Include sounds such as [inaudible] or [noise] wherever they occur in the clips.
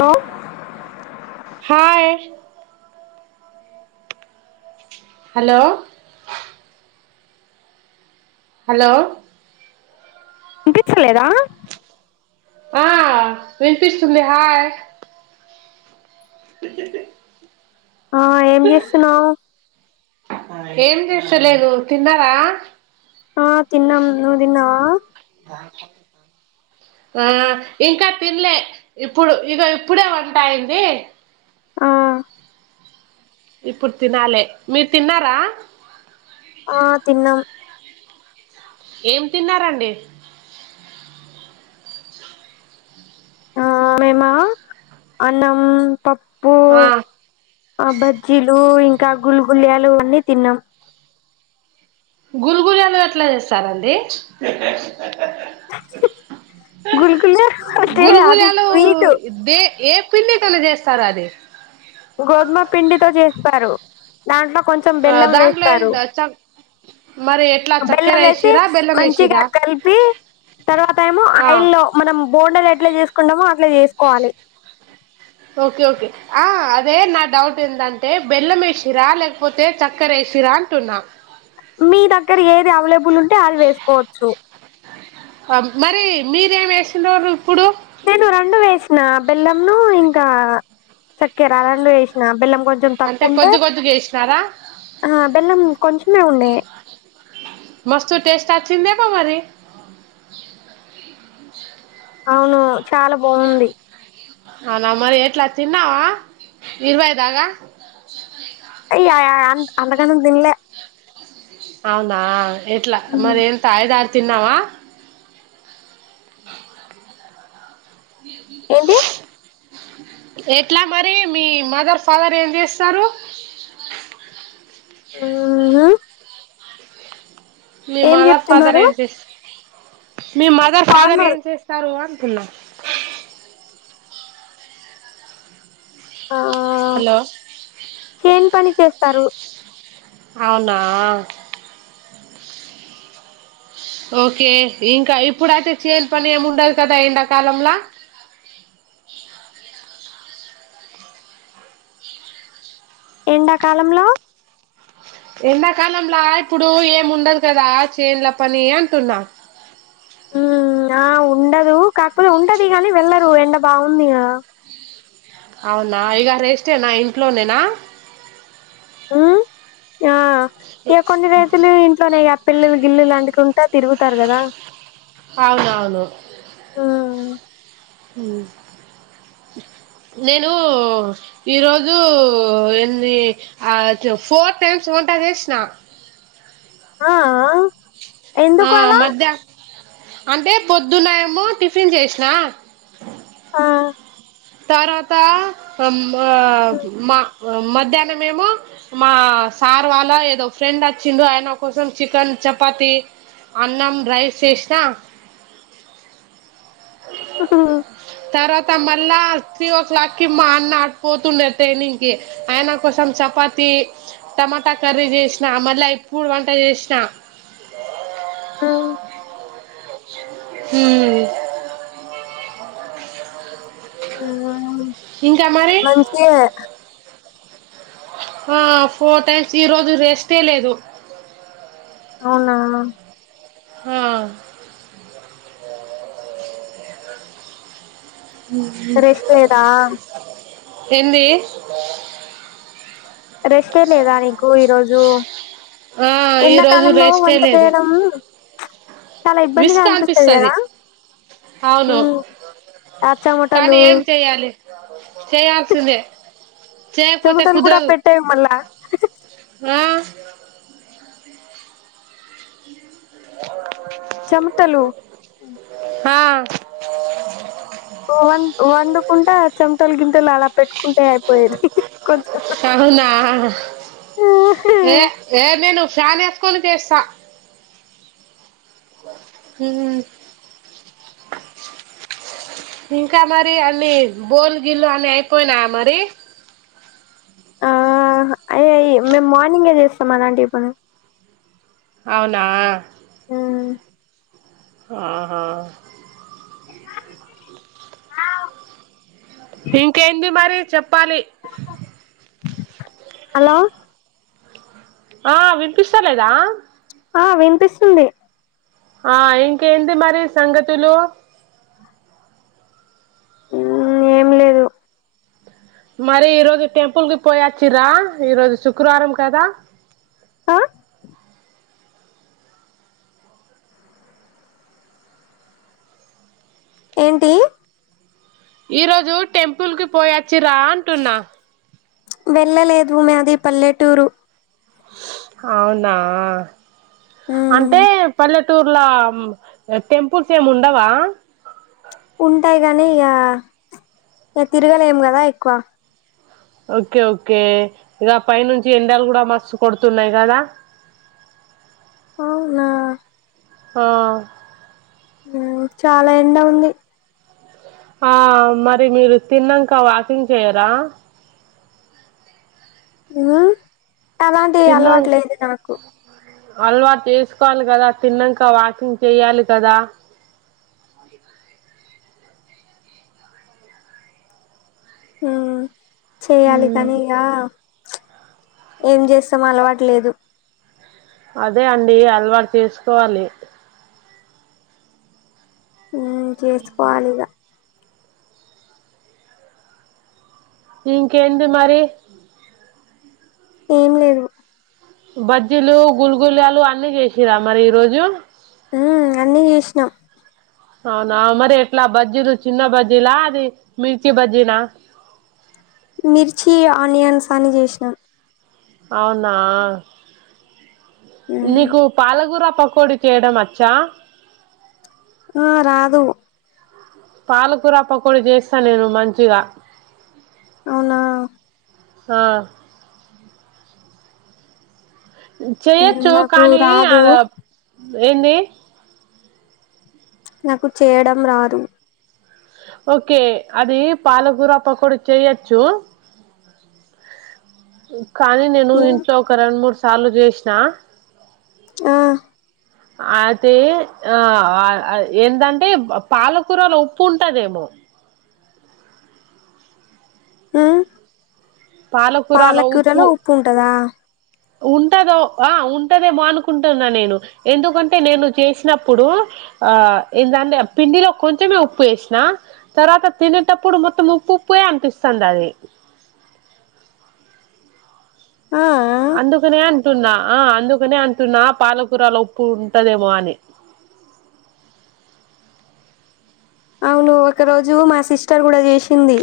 Hello hi hello hello వినిపించలేదా ఆ వినిపిస్తుంది హాయ్ ఆ ఏం చేస్తున్నావ్ ఏం చేస్తాలేదు తిన్నారా ఆ తిన్నాం నువు తిన్నావా ఆ ఇంకా తినలే ఇప్పుడు ఇగో ఇప్పుడే వంటా అయింది ఆ ఇప్పుడు తినాలే మీరు తిన్నారా ఆ తిన్నాం ఏం తిన్నారండి ఆ మేమ అన్నం పాప్ ఉప్పు ఆ ఆ బజ్జీలు ఇంకా గుల్ గుళ్యాలు అన్ని తిన్నాం గుర్ గుర్ ఎట్లా చేస్తారండి గుల్ గుల్ అంటే అది గుల్గులాలు వీటు దే ఏ పిండికలు చేస్తారు అది గోధుమ పిండితో చేస్తారు దాంట్లో కొంచెం బెల్లం దాంట్లో ఏం వేస్తారు చ మరి ఎట్లా చక్కెర బెల్లం వేసి వేసిరా బెల్లం మంచిగా వేసిరా కలిపి తర్వాత ఏమో ఆ ఆయిల్ లో మనం బొండలు ఎత్ ఏట్లా చేసుకుంటామో అట్లా చేసుకోవాలి ఓకే ఓకే ఆ అదే నా డౌట్ ఏందంటే బెల్లం వేసిరా లేకపోతే చక్కర వేసిరా అంటున్నా మీ దగ్గర ఏది అవైలబుల్ ఉంటే అది వేసుకోవచ్చు మరి మీరేమి వేసినోరు నేను రెండు వేసు నా బెల్లంను ఇంకా చక్కెర రెండు వేసు న బెల్లం కొంచెం అంటే తక్కువ ఉంటే కొద్ది కొద్దిగా వేసినారా ఆ బెల్లం కొంచమే ఉండే మస్త్ టెస్ట్ వచ్చింది ఏమో మరి అవును చాలా బాగుంది ఆ నావ మరి ఎట్లా తిన్నావా ఇరువైదగా అయ్ య య యన్ అంతకనం తినలే అవునా ఎట్లా మరి ఏం తాయ్ [unintelligible] తిన్నావా [inaudible] ఏంటి ఏ ఎట్లా మరి మీ మదర్ ఫాదర్ ఏం చేస్తారు మ్ అ మీ మదర్ ఫాదర్ చెప్తున్నారు ఏం చేస్తా మీ మదర్ ఫాదర్ ఫార్మర్ ఏం చేస్తారు అ శున్నా ఆ హలో చైన్ పని చే సరు అవునా ఎండాకాలంలో ఎండాకాలంలాగ ఇప్పుడు ఏమి ఉండదు కదా చేన్ల పని అంటున్నా ఉ ఆ ఉ ఉండదు కాకపోతే ఉంటది గానీ వెళ్లరు ఎండ బాగుంది గదా అవునా ఇగ రేష్టేనా ఇంట్లోనేేనా మ్ ఆ ఇక కొన్ని రోజులు ఇంట్లోనే ఇగ పిల్లలు గిల్లులు అంటికుంటా తిరుగుతారు కదా అవునవును నేను ఈరోజు ఎన్ని అ ఫోర్ టైమ్స్ వంట చేసిన ఆ అ ఆ మధ్యా అంటే పొద్దున్నాయేమో టిఫిన్ చేసిన ఆ తర్వాత ఉమ్ అ మా మధ్యాహ్నం మేమొ మా సార్ వాళ్ళ ఏదో ఫ్రెండ్ వచ్చిండు ఆయన కోసం చికెన్ చపాతి అన్నం రైస్ చేసిన తర్వాత మ [unintelligible] త్రీ ఓ క్లాక్ కి మా అన్న పోతుండే ట్రైనింగ్ కి ఆయన కోసం చపాతి టమాటా కర్రీ చేసినా మళ్ళీప్పుడు వంట చేసినా ఆా ఉమ్ ఉమ్మ్ మంచేగ దా ఆ ఫోర్ టైమ్స్ ఈరోజు రెస్టే లేదు. అవునా హ ఉహూ రెస్ట్ లేదా హిందీ రెస్టే లేదా నీకు ఈరోజు ఆ ఈరోజు ఎండాకాలంలో రెస్టే వంట లేదు చేయడం చాలా ఇబ్బందిగా విసుగు అనిపిస్తుంది అనిపిస్తది కదా అవును ఆ చమటలు చెయ్యాల్సిందే చెమటలు కూడా పెట్టాయి మళ్ళా అ చెమటలు ఆ వన్ వన్ కుంటా చెమటలు గింటెలు అలా పెట్టుకుంటే అయిపోయిది అవునా ఏ ఏ నేనుసాన్ కులుదేేశ ఉ ఇంకా మరి అని బోల్ గిలో అని అయిపోయినా మరి ఆ అయ మేము మార్నింగే చేస్తాం అలాంటి పను అవునా ఉ ఆహా ఇంకా ఎంది మరి చెప్పాలి హలో ఆ వినిపిస్త లేదా ఆ వినిపిస్తుంది ఆ ఇంకా ఏందీ మరి సంగతులు ఏం లేదు మరి ఈ రోజు టెంపుల్ కి పోయచ్చిరా ఈరోజు శుక్రవారం కదా ఆ ఏంటి ఈ రోజు టెంపుల్ కి పోయా చిరాంటున్నా వెళ్ళలేదు మాది పల్లెటూరు అవునా మ్, అంటే పల్లె చిత్తూర్లా టెంపుల్స్ ఏమి ఉండవా ఉంటాయి గానీ ఇగ ఇగ తిరగలేం గదా ఎక్కువ ఓకే ఓకే ఇగ పై నుంచి ఎండాలు గూడా మస్తు కొడుతున్నాయి గదా నా ఆ ఊ చాలా ఎండ ఉంది ఆ మరి మీరు తిన్నంక వాకింగ్ చెయరా ఉహు అలాంటి అలవాట్ లేదు తనకు అల్వాట్ చేసుకోవాలి కదా తిన్నంక వాకింగ్ చెయ్యాలి కదా ఆ చెయ్యాలి కనీ ఇగా ఏం జేస్తాం అలవాట్ లేదు అదే అండి అల్వాట్ చేసుకోవాలి ఊ చేసుకోవాలి ఇగ ఇంకేంది మరి ఏం లేదు బజ్జీలు గుల్గులాలు అన్ని చేసిరా మరి ఈ రోజు ఊ అన్నీ చేశ్నాం అవునా మరి ఎట్ల బజ్జీలు చిన్న బజ్జీలా అది మిర్చీ బజ్జీనా మిర్చి ఆనియన్స్ అన్ని చేశ్నాం అవునా మ్, నీకు పాలకూర పకోడి చెయ్యడం అచ్చా ఆ రాదు పాలకూర పకోడి జేస్తా నేను మంచిగా అవునా ఆ చెయచ్చు నాకు కానీ రాదు అదబ్ ఏంది నాకు చేయడం రాదు ఒకే అది పాలకూర పకోడి చెయచ్చు ఉ కానీ నేను ఇంట్లో ఒక రెండ్ మూడ్స్ సార్లు జేశ్నా ఆ అయితే ఆ వాల్ ఐ ఏంటంటే బ్ పాలకూరలో ఉప్పు ఉంటాదేమో ఊ పాలకూరలో ఉప్పు ఉంటదా ఉంటదో ఆ ఉంటదేమో అనుకుంటున్నా నేను ఎందుకంటే నేను చేస్నప్పుడు ఆ ఏంటంటే పిండిలో కొంచమే ఉప్పు ఎస్నా తర్వాత తినేటప్పుడు మొత్తం ఉప్పు ఉప్పుయే అనిపిస్తంది అది ఆ అందుకనే అంటున్నా ఆ అందుకనే అంటున్నా పాలకూరలో ఉప్పు ఉంటదేమో అని అవును ఒక రోజు మా సిస్టర్ గుడ చేసింది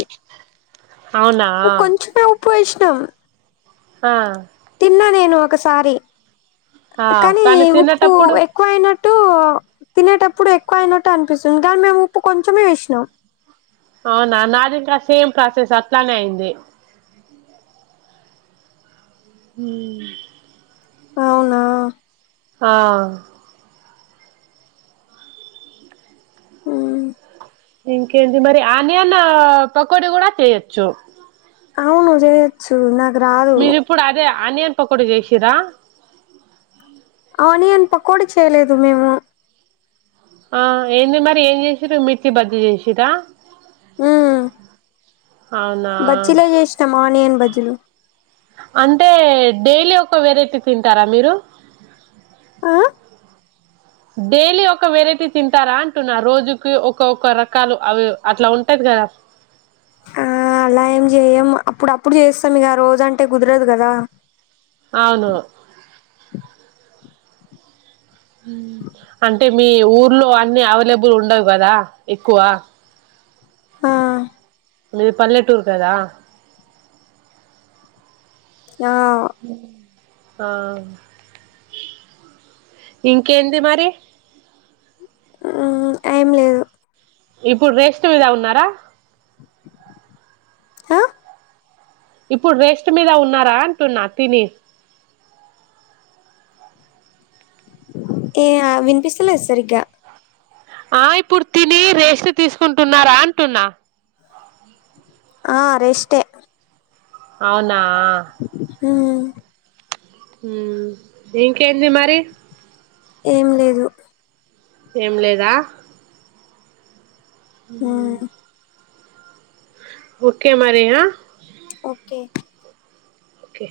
అవునా ఒ కొంచమే ఉప్పు ఏశ్ ట్నం ఆ ఒకసారి ఆ కానీ ఉప్పు తినేటప్పుడు ఎక్కువ అయినట్టు తినేటప్పుడు ఎక్ ఎక్కో అయినట్టు అనిపిస్తుంది కానీ మేము ఉప్పు కొంచెమే వేసినాం అవునా నాది ఇంకా సేమ్ ప్రాసెస్ అట్లానే అయింది అవునా ఆ ఊ ఇంకేంటి మరి ఆనియన పకోడి కూడా చేయొచ్చు అవును జయచు నాక్ మీరిప్పుడు అదే ఆనియన్ పకోడి చేసిరా ఆనియన్ పకోడి చేయలేదు మేము ఆ ఏంది మరి ఏం చేసిారు మిర్చి బజ్జి చేసిరా ఊ అవునా బచ్చీలే చేసినమానియన్ బజ్జిలు అంటే డైలీ ఒక వెరైటీ తింటారా మీరు ఆ డైలీ ఒక వెరైటీ తింటారా అంటున్న రోజుకి ఒకక్క రకాలు అవి అట్లా ఉంటది కదా ఆ అలా ఏం చేయ్యం అప్పుడు అప్పుడు చేస్తాం ఇగ రోజు అంటే కుదరదు కదా అవును ఊ అంటే మీ ఊర్లో అన్ని అవైలబుల్ ఉండవు కదా ఎక్కువ ఆ మీది పల్లెటూరు కదా ఆ ఆ ఇంకేంది మరి ఊ ఏం లేదు ఇప్పుడు రెస్ట్ మీదా ఉన్నారా హ ఇప్పుడు రెస్ట్ మీద ఉన్నారా అంటున్నా తిని ఏ ఆ వినిపిస్తలేదు సరిగ్గా ఆ ఇప్పుడు తిని రేష్ట్ తీసుకుంటున్నారా అంటున్నా ఆ రేష్టే అవును ఆ ఊ ఊ దింకేంది మరి ఏం లేదు ఏం లేదా ఊ మ్ ఓకే మరి ఆ ఓకే ఓకే